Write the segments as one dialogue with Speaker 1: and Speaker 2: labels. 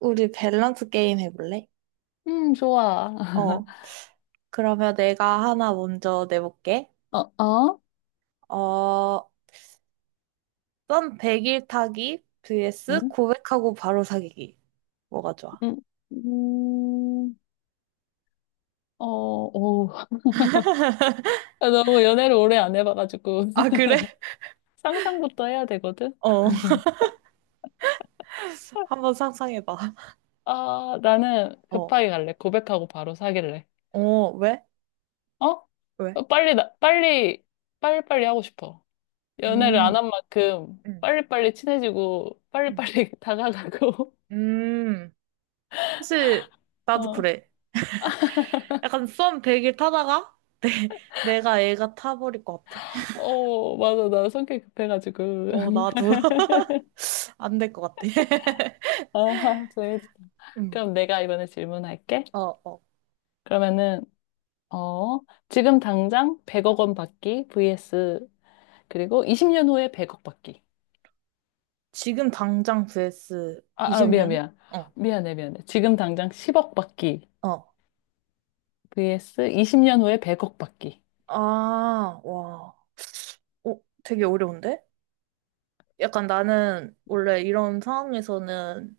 Speaker 1: 우리 밸런스 게임 해볼래?
Speaker 2: 좋아.
Speaker 1: 어, 그러면 내가 하나 먼저 내볼게.
Speaker 2: 어, 어?
Speaker 1: 어, 썸 100일 타기 vs
Speaker 2: 응?
Speaker 1: 고백하고 바로 사귀기. 뭐가 좋아?
Speaker 2: 음, 음, 오. 너무 연애를 오래 안 해봐가지고
Speaker 1: 아, 그래?
Speaker 2: 상상부터 해야 되거든.
Speaker 1: 어, 한번 상상해봐.
Speaker 2: 아, 나는
Speaker 1: 어,
Speaker 2: 급하게 갈래. 고백하고 바로 사귈래.
Speaker 1: 어, 왜?
Speaker 2: 어?
Speaker 1: 왜?
Speaker 2: 어, 빨리, 나, 빨리, 빨리빨리 하고 싶어. 연애를 안
Speaker 1: 음,
Speaker 2: 한 만큼
Speaker 1: 음,
Speaker 2: 빨리빨리 친해지고
Speaker 1: 음.
Speaker 2: 빨리빨리 다가가고.
Speaker 1: 음. 사실, 나도
Speaker 2: 어,
Speaker 1: 그래. 약간 썸 100일 타다가 내가 애가 타버릴 것 같아.
Speaker 2: 어, 맞아. 나 성격 급해가지고.
Speaker 1: 어, 나도 안 될 것 같아.
Speaker 2: 아, 재밌다.
Speaker 1: 음,
Speaker 2: 그럼 내가 이번에 질문할게.
Speaker 1: 어, 어.
Speaker 2: 그러면은, 어, 지금 당장 100억 원 받기 vs 그리고 20년 후에 100억 받기.
Speaker 1: 지금 당장 vs
Speaker 2: 아, 아, 미안,
Speaker 1: 20년?
Speaker 2: 미안.
Speaker 1: 어,
Speaker 2: 미안해, 미안해. 지금 당장 10억 받기
Speaker 1: 어.
Speaker 2: vs 20년 후에 100억 받기.
Speaker 1: 아, 와. 어, 되게 어려운데? 약간 나는 원래 이런 상황에서는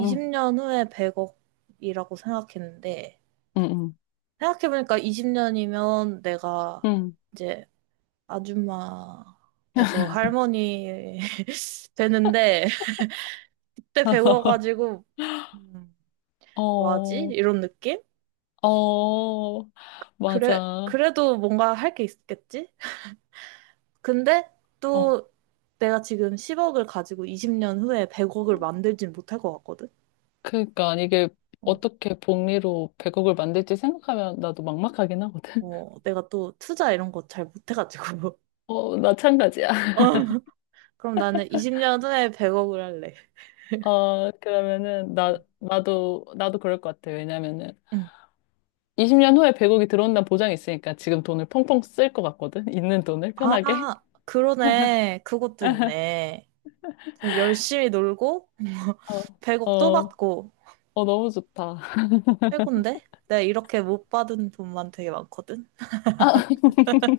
Speaker 2: 응,
Speaker 1: 후에 100억이라고 생각했는데,
Speaker 2: 응, 응,
Speaker 1: 생각해보니까 20년이면 내가
Speaker 2: 응.
Speaker 1: 이제 아줌마에서 할머니 되는데, 그때 100억 가지고, 음, 뭐하지?
Speaker 2: 어,
Speaker 1: 이런 느낌?
Speaker 2: 어,
Speaker 1: 그래,
Speaker 2: 맞아.
Speaker 1: 그래도 뭔가 할 게 있겠지? 근데
Speaker 2: 어.
Speaker 1: 또 내가 지금 10억을 가지고 20년 후에 100억을 만들진 못할 것 같거든?
Speaker 2: 그러니까 이게
Speaker 1: 어,
Speaker 2: 어떻게 복리로 100억을 만들지 생각하면 나도 막막하긴 하거든.
Speaker 1: 어, 내가 또 투자 이런 거 잘 못해가지고.
Speaker 2: 어, 마찬가지야.
Speaker 1: 어, 그럼 나는 20년 후에 100억을 할래.
Speaker 2: 어, 그러면은,
Speaker 1: 어.
Speaker 2: 나도 그럴 것 같아. 왜냐면은,
Speaker 1: 응.
Speaker 2: 20년 후에 100억이 들어온다는 보장이 있으니까 지금 돈을 펑펑 쓸 것 같거든? 있는 돈을 편하게.
Speaker 1: 아, 그러네. 그것도 있네. 열심히 놀고,
Speaker 2: 어,
Speaker 1: 100억 또
Speaker 2: 어,
Speaker 1: 받고,
Speaker 2: 너무 좋다.
Speaker 1: 최고인데? 내가 이렇게 못 받은 돈만 되게 많거든?
Speaker 2: 아,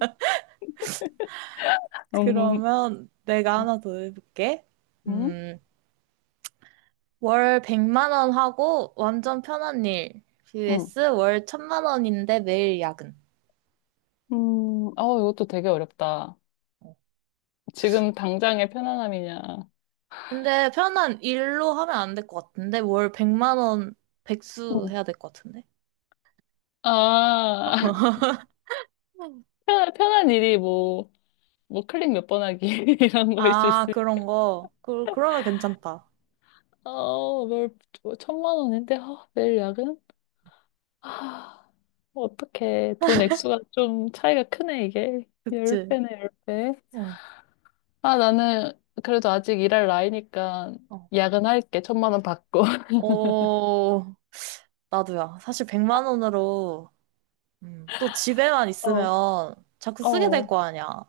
Speaker 2: 음,
Speaker 1: 그러면 내가 하나 더 해볼게.
Speaker 2: 음,
Speaker 1: 음. 월 100만 원 하고 완전 편한 일.
Speaker 2: 음,
Speaker 1: vs 월 1000만 원인데 매일 야근.
Speaker 2: 이것도 되게 어렵다. 지금 당장의 편안함이냐.
Speaker 1: 근데 편한 일로 하면 안 될 것 같은데 월 100만 원 백수
Speaker 2: 음.
Speaker 1: 해야 될 것 같은데.
Speaker 2: 아,
Speaker 1: 음.
Speaker 2: 편한 일이 뭐 클릭 몇 번 하기 이런 거일 수
Speaker 1: 아,
Speaker 2: 있으니까.
Speaker 1: 그런 거. 그러면 괜찮다.
Speaker 2: 어, 뭘, 뭐 천만 원인데, 아, 내일 야근? 아 어떻게 돈 액수가 좀 차이가 크네, 이게.
Speaker 1: 그치?
Speaker 2: 10배네, 10배.
Speaker 1: 어.
Speaker 2: 아, 나는 그래도 아직 일할 나이니까
Speaker 1: 어,
Speaker 2: 야근할게. 천만 원 받고.
Speaker 1: 어, 나도야. 사실 100만 원으로 또 집에만
Speaker 2: 어,
Speaker 1: 있으면 자꾸 쓰게 될
Speaker 2: 어.
Speaker 1: 거 아니야.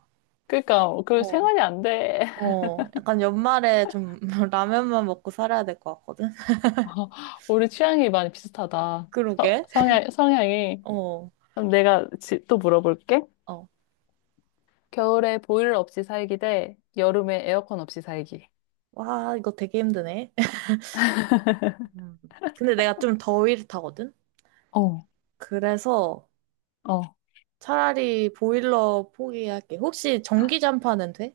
Speaker 2: 그러니까 그
Speaker 1: 어.
Speaker 2: 생활이 안 돼.
Speaker 1: 어, 약간 연말에 좀 라면만 먹고 살아야 될 것 같거든?
Speaker 2: 어, 우리 취향이 많이 비슷하다.
Speaker 1: 그러게.
Speaker 2: 성향이.
Speaker 1: 어,
Speaker 2: 그럼 내가 또 물어볼게.
Speaker 1: 어.
Speaker 2: 겨울에 보일러 없이 살기 대 여름에 에어컨 없이 살기.
Speaker 1: 와, 이거 되게 힘드네. 음. 근데 내가 좀 더위를 타거든?
Speaker 2: 어,
Speaker 1: 그래서
Speaker 2: 어.
Speaker 1: 차라리 보일러 포기할게. 혹시 전기 잠파는 돼?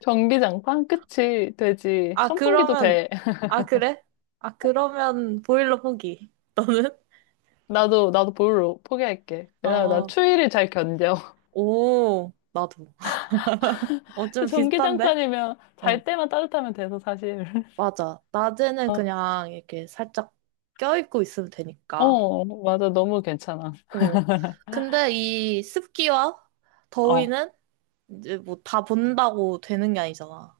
Speaker 2: 전기장판? 그치, 되지.
Speaker 1: 아,
Speaker 2: 선풍기도
Speaker 1: 그러면,
Speaker 2: 돼.
Speaker 1: 아, 그래? 아, 그러면 보일러 포기. 너는?
Speaker 2: 나도 볼로 포기할게. 왜냐면 나
Speaker 1: 어,
Speaker 2: 추위를 잘 견뎌.
Speaker 1: 오, 나도. 어, 좀 비슷한데?
Speaker 2: 전기장판이면
Speaker 1: 어,
Speaker 2: 잘 때만 따뜻하면 돼서 사실.
Speaker 1: 맞아. 낮에는
Speaker 2: 어,
Speaker 1: 그냥 이렇게 살짝 껴입고 있으면 되니까.
Speaker 2: 어, 맞아. 너무 괜찮아.
Speaker 1: 어. 근데 이 습기와
Speaker 2: 어,
Speaker 1: 더위는 이제 뭐 다 본다고 되는 게 아니잖아. 어,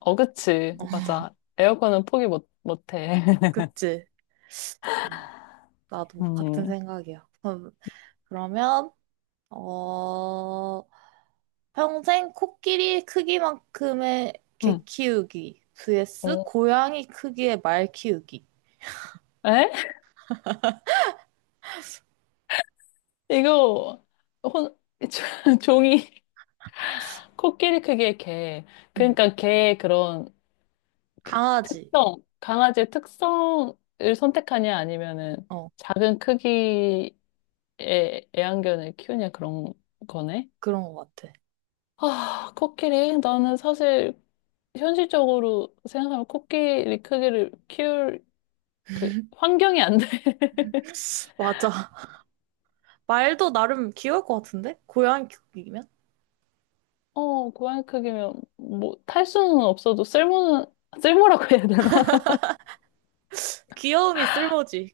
Speaker 2: 어, 그치. 맞아. 에어컨은 포기 못, 못해.
Speaker 1: 그치? 음. 나도 같은
Speaker 2: 음,
Speaker 1: 생각이야. 그러면, 어, 평생 코끼리 크기만큼의 개
Speaker 2: 음,
Speaker 1: 키우기 vs
Speaker 2: 어.
Speaker 1: 고양이 크기의 말 키우기.
Speaker 2: 에? 이거, 혼, 종이, 코끼리 크기의 개.
Speaker 1: 음,
Speaker 2: 그러니까 개의 그런 그
Speaker 1: 강아지.
Speaker 2: 특성, 강아지의 특성을 선택하냐 아니면은
Speaker 1: 어,
Speaker 2: 작은 크기 애완견을 키우냐 그런 거네.
Speaker 1: 그런 것 같아.
Speaker 2: 아, 코끼리. 나는 사실 현실적으로 생각하면 코끼리 크기를 키울 그 환경이 안 돼.
Speaker 1: 맞아. 말도 나름 귀여울 것 같은데? 고양이 크기면?
Speaker 2: 고양이 크기면 뭐 탈 수는 없어도 쓸모는 쓸모라고 해야 되나?
Speaker 1: 귀여움이 쓸모지,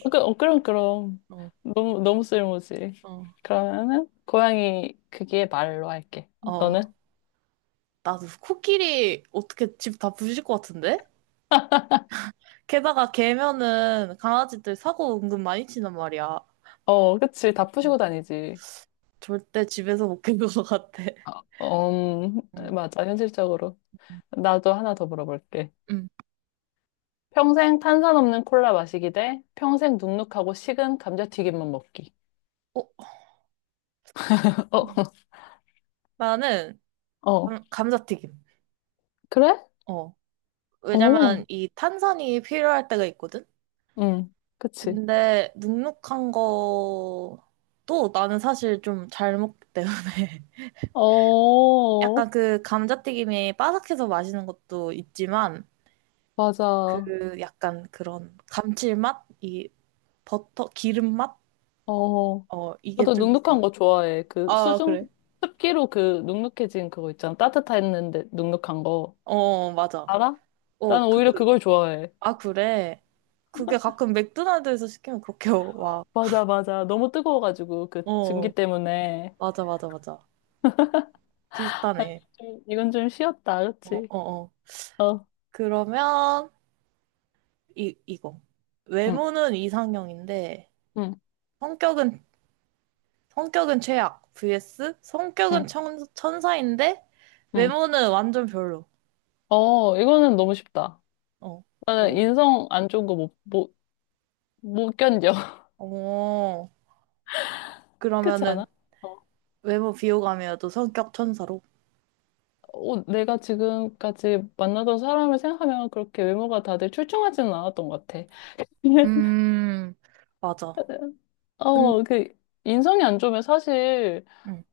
Speaker 2: 그럼 그럼
Speaker 1: 어,
Speaker 2: 너무 너무 쓸모지.
Speaker 1: 어.
Speaker 2: 그러면은 고양이 크기의 말로 할게. 너는?
Speaker 1: 어. 나도 코끼리 어떻게 집 다 부실 것 같은데? 게다가 개면은 강아지들 사고 은근 많이 치는 말이야.
Speaker 2: 어, 그치. 다
Speaker 1: 어,
Speaker 2: 푸시고 다니지.
Speaker 1: 절대 집에서 못 키울 것 같아.
Speaker 2: 음,
Speaker 1: 음.
Speaker 2: 맞아. 현실적으로. 나도 하나 더 물어볼게.
Speaker 1: 음.
Speaker 2: 평생 탄산 없는 콜라 마시기 대 평생 눅눅하고 식은 감자튀김만 먹기.
Speaker 1: 어, 음. 나는
Speaker 2: 어, 어.
Speaker 1: 감자튀김.
Speaker 2: 그래?
Speaker 1: 어.
Speaker 2: 어,
Speaker 1: 왜냐면 이 탄산이 필요할 때가 있거든?
Speaker 2: 응, 그치.
Speaker 1: 근데 눅눅한 거도 나는 사실 좀 잘 먹기 때문에
Speaker 2: 어,
Speaker 1: 약간 그 감자튀김이 바삭해서 맛있는 것도 있지만
Speaker 2: 맞아.
Speaker 1: 그 약간 그런 감칠맛이 버터 기름 맛?
Speaker 2: 어,
Speaker 1: 어 이게
Speaker 2: 나도
Speaker 1: 좀
Speaker 2: 눅눅한
Speaker 1: 비싸지.
Speaker 2: 거 좋아해. 그
Speaker 1: 아 그래.
Speaker 2: 습기로 그 눅눅해진 그거 있잖아. 따뜻했는데 눅눅한 거.
Speaker 1: 어 맞아.
Speaker 2: 알아? 나는
Speaker 1: 어 그
Speaker 2: 오히려 그걸 좋아해.
Speaker 1: 아 그래. 그게 가끔 맥도날드에서 시키면 그렇게 와.
Speaker 2: 맞아, 맞아. 너무 뜨거워가지고 그
Speaker 1: 어
Speaker 2: 증기
Speaker 1: 어.
Speaker 2: 때문에.
Speaker 1: 맞아 맞아 맞아. 비슷하네.
Speaker 2: 좀, 이건 좀 쉬었다,
Speaker 1: 어
Speaker 2: 그치?
Speaker 1: 어 어.
Speaker 2: 어,
Speaker 1: 그러면 이 이거
Speaker 2: 응,
Speaker 1: 외모는 이상형인데
Speaker 2: 응,
Speaker 1: 성격은 성격은 최악 vs
Speaker 2: 응,
Speaker 1: 성격은 천사인데
Speaker 2: 응.
Speaker 1: 외모는 완전 별로.
Speaker 2: 어, 이거는 너무 쉽다.
Speaker 1: 어.
Speaker 2: 나는
Speaker 1: 원래.
Speaker 2: 인성 안 좋은 거 못 견뎌.
Speaker 1: 어,
Speaker 2: 그렇지
Speaker 1: 그러면은
Speaker 2: 않아? 어,
Speaker 1: 외모 비호감이어도 성격 천사로?
Speaker 2: 어, 내가 지금까지 만나던 사람을 생각하면 그렇게 외모가 다들 출중하지는 않았던 것 같아.
Speaker 1: 음, 맞아. 근,
Speaker 2: 어, 인성이 안 좋으면 사실,
Speaker 1: 음,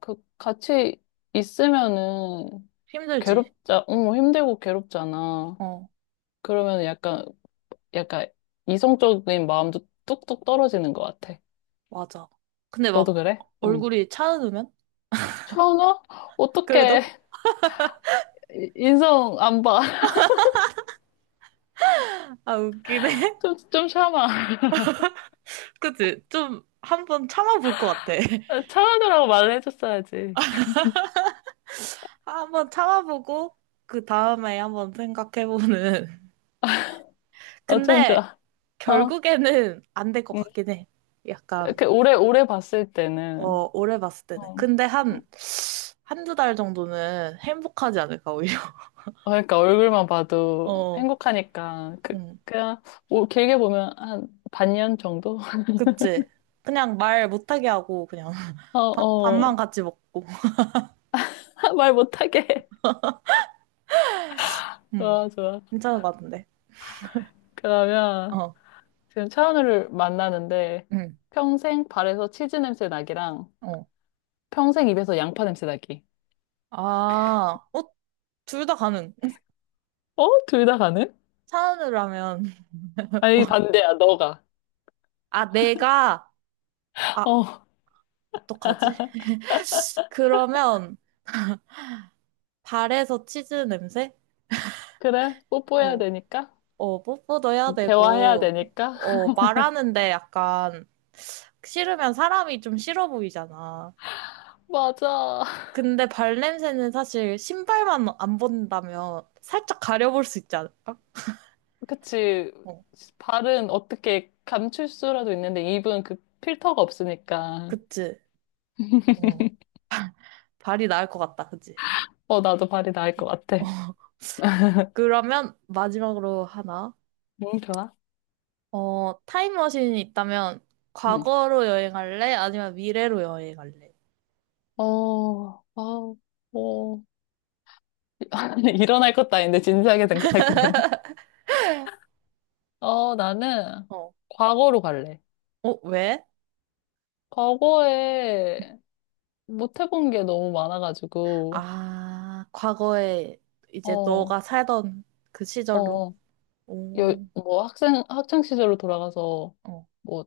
Speaker 2: 같이 있으면은,
Speaker 1: 힘들지.
Speaker 2: 힘들고 괴롭잖아.
Speaker 1: 어,
Speaker 2: 그러면 약간, 이성적인 마음도 뚝뚝 떨어지는 것 같아.
Speaker 1: 맞아. 근데
Speaker 2: 너도
Speaker 1: 막
Speaker 2: 그래? 응.
Speaker 1: 얼굴이 차가우면?
Speaker 2: 천아?
Speaker 1: 그래도?
Speaker 2: 어떡해. 인성 안 봐.
Speaker 1: 아, 웃기네.
Speaker 2: 좀 참아.
Speaker 1: 그치? 좀 한 번 참아볼 것 같아.
Speaker 2: 참아주라고 말을 해줬어야지.
Speaker 1: 한 번 참아보고, 그 다음에 한번 생각해보는.
Speaker 2: 어쩜
Speaker 1: 근데
Speaker 2: 좋아. 어,
Speaker 1: 결국에는 안 될 것
Speaker 2: 응.
Speaker 1: 같긴 해. 약간,
Speaker 2: 이렇게 오래, 오래 봤을 때는,
Speaker 1: 어, 오래 봤을
Speaker 2: 어,
Speaker 1: 때는. 근데
Speaker 2: 어,
Speaker 1: 한, 한 두 달 정도는 행복하지 않을까, 오히려.
Speaker 2: 그러니까 얼굴만 봐도
Speaker 1: 어,
Speaker 2: 행복하니까,
Speaker 1: 응
Speaker 2: 그냥, 오, 길게 보면 한 반년 정도?
Speaker 1: 그치? 그냥 말 못하게 하고, 그냥.
Speaker 2: 어,
Speaker 1: 밥,
Speaker 2: 어,
Speaker 1: 밥만 같이 먹고.
Speaker 2: 말 못하게.
Speaker 1: 음,
Speaker 2: 좋아, 좋아.
Speaker 1: 괜찮을 것 같은데.
Speaker 2: 그러면
Speaker 1: 어,
Speaker 2: 지금 차은우를 만나는데,
Speaker 1: 음,
Speaker 2: 평생 발에서 치즈 냄새 나기랑
Speaker 1: 어.
Speaker 2: 평생 입에서 양파 냄새 나기.
Speaker 1: 아, 어, 둘 다 가능.
Speaker 2: 어? 둘 다 가능?
Speaker 1: 차은우로 하면.
Speaker 2: 아니, 반대야, 너가.
Speaker 1: 아, 내가, 아,
Speaker 2: 어,
Speaker 1: 어떡하지? 그러면, 발에서 치즈 냄새?
Speaker 2: 그래? 뽀뽀해야
Speaker 1: 어,
Speaker 2: 되니까?
Speaker 1: 어, 뽀뽀도 해야
Speaker 2: 대화해야
Speaker 1: 되고,
Speaker 2: 되니까?
Speaker 1: 어, 말하는데 약간, 싫으면 사람이 좀 싫어 보이잖아.
Speaker 2: 맞아.
Speaker 1: 근데 발 냄새는 사실 신발만 안 본다면 살짝 가려볼 수 있지 않을까?
Speaker 2: 그치.
Speaker 1: 어,
Speaker 2: 발은 어떻게 감출 수라도 있는데 입은 그 필터가 없으니까.
Speaker 1: 그치? 어. 발이 나을 것 같다, 그치?
Speaker 2: 어, 나도 발이 나을 것
Speaker 1: 어,
Speaker 2: 같아.
Speaker 1: 그러면 마지막으로 하나.
Speaker 2: 응, 좋아.
Speaker 1: 어, 타임머신이 있다면
Speaker 2: 응.
Speaker 1: 과거로 여행할래? 아니면 미래로 여행할래?
Speaker 2: 어, 어, 어. 일어날 것도 아닌데 진지하게 생각하게 되네. 어, 나는
Speaker 1: 어.
Speaker 2: 과거로 갈래.
Speaker 1: 어, 왜?
Speaker 2: 과거에 못 해본 게 너무 많아가지고.
Speaker 1: 아, 과거에 이제
Speaker 2: 어,
Speaker 1: 너가 살던 그 시절로.
Speaker 2: 어.
Speaker 1: 오,
Speaker 2: 뭐 학창 시절로 돌아가서
Speaker 1: 어,
Speaker 2: 뭐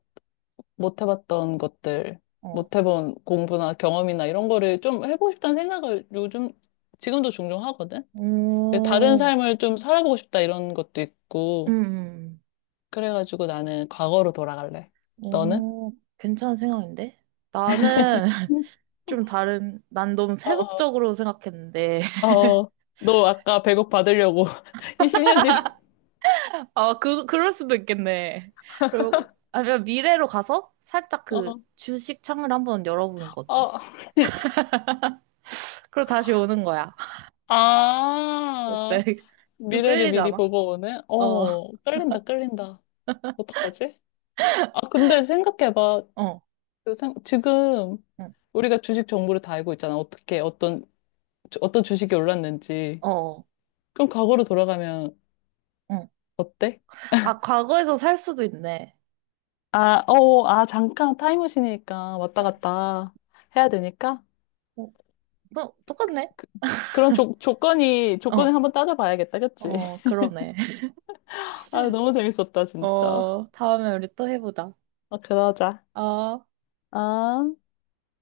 Speaker 2: 못 해봤던 것들,
Speaker 1: 어.
Speaker 2: 못 해본 공부나 경험이나 이런 거를 좀 해보고 싶다는 생각을 요즘, 지금도 종종 하거든? 다른
Speaker 1: 오,
Speaker 2: 삶을 좀 살아보고 싶다 이런 것도
Speaker 1: 음,
Speaker 2: 있고,
Speaker 1: 음.
Speaker 2: 그래가지고 나는 과거로 돌아갈래.
Speaker 1: 음.
Speaker 2: 너는?
Speaker 1: 오, 괜찮은 생각인데? 나는
Speaker 2: 응.
Speaker 1: 좀 다른, 난 너무
Speaker 2: 어,
Speaker 1: 세속적으로 생각했는데.
Speaker 2: 어, 어, 너 아까 100억 받으려고 20년 뒤로,
Speaker 1: 아, 그럴 수도 있겠네. 그리고, 아니면 미래로 가서 살짝 그
Speaker 2: 어,
Speaker 1: 주식 창을 한번 열어보는 거지.
Speaker 2: 어,
Speaker 1: 그리고 다시 오는 거야. 어때?
Speaker 2: 아,
Speaker 1: 좀
Speaker 2: 미래를 미리
Speaker 1: 끌리잖아?
Speaker 2: 보고 오네?
Speaker 1: 어,
Speaker 2: 어, 끌린다, 끌린다. 어떡하지? 아, 근데 생각해봐.
Speaker 1: 어,
Speaker 2: 그 지금
Speaker 1: 응,
Speaker 2: 우리가 주식 정보를 다 알고 있잖아. 어떤 주식이 올랐는지.
Speaker 1: 어, 어,
Speaker 2: 그럼 과거로 돌아가면
Speaker 1: 응.
Speaker 2: 어때?
Speaker 1: 아, 과거에서 살 수도 있네.
Speaker 2: 아, 아, 잠깐 타임머신이니까 왔다
Speaker 1: 어,
Speaker 2: 갔다 해야 되니까.
Speaker 1: 어, 뭐, 똑같네?
Speaker 2: 그, 그런 조건을
Speaker 1: 어,
Speaker 2: 한번 따져봐야겠다. 그치?
Speaker 1: 어, 그러네.
Speaker 2: 아, 너무 재밌었다, 진짜.
Speaker 1: 어, 다음에 우리 또 해보자.
Speaker 2: 아, 그러자.
Speaker 1: 아.
Speaker 2: 아.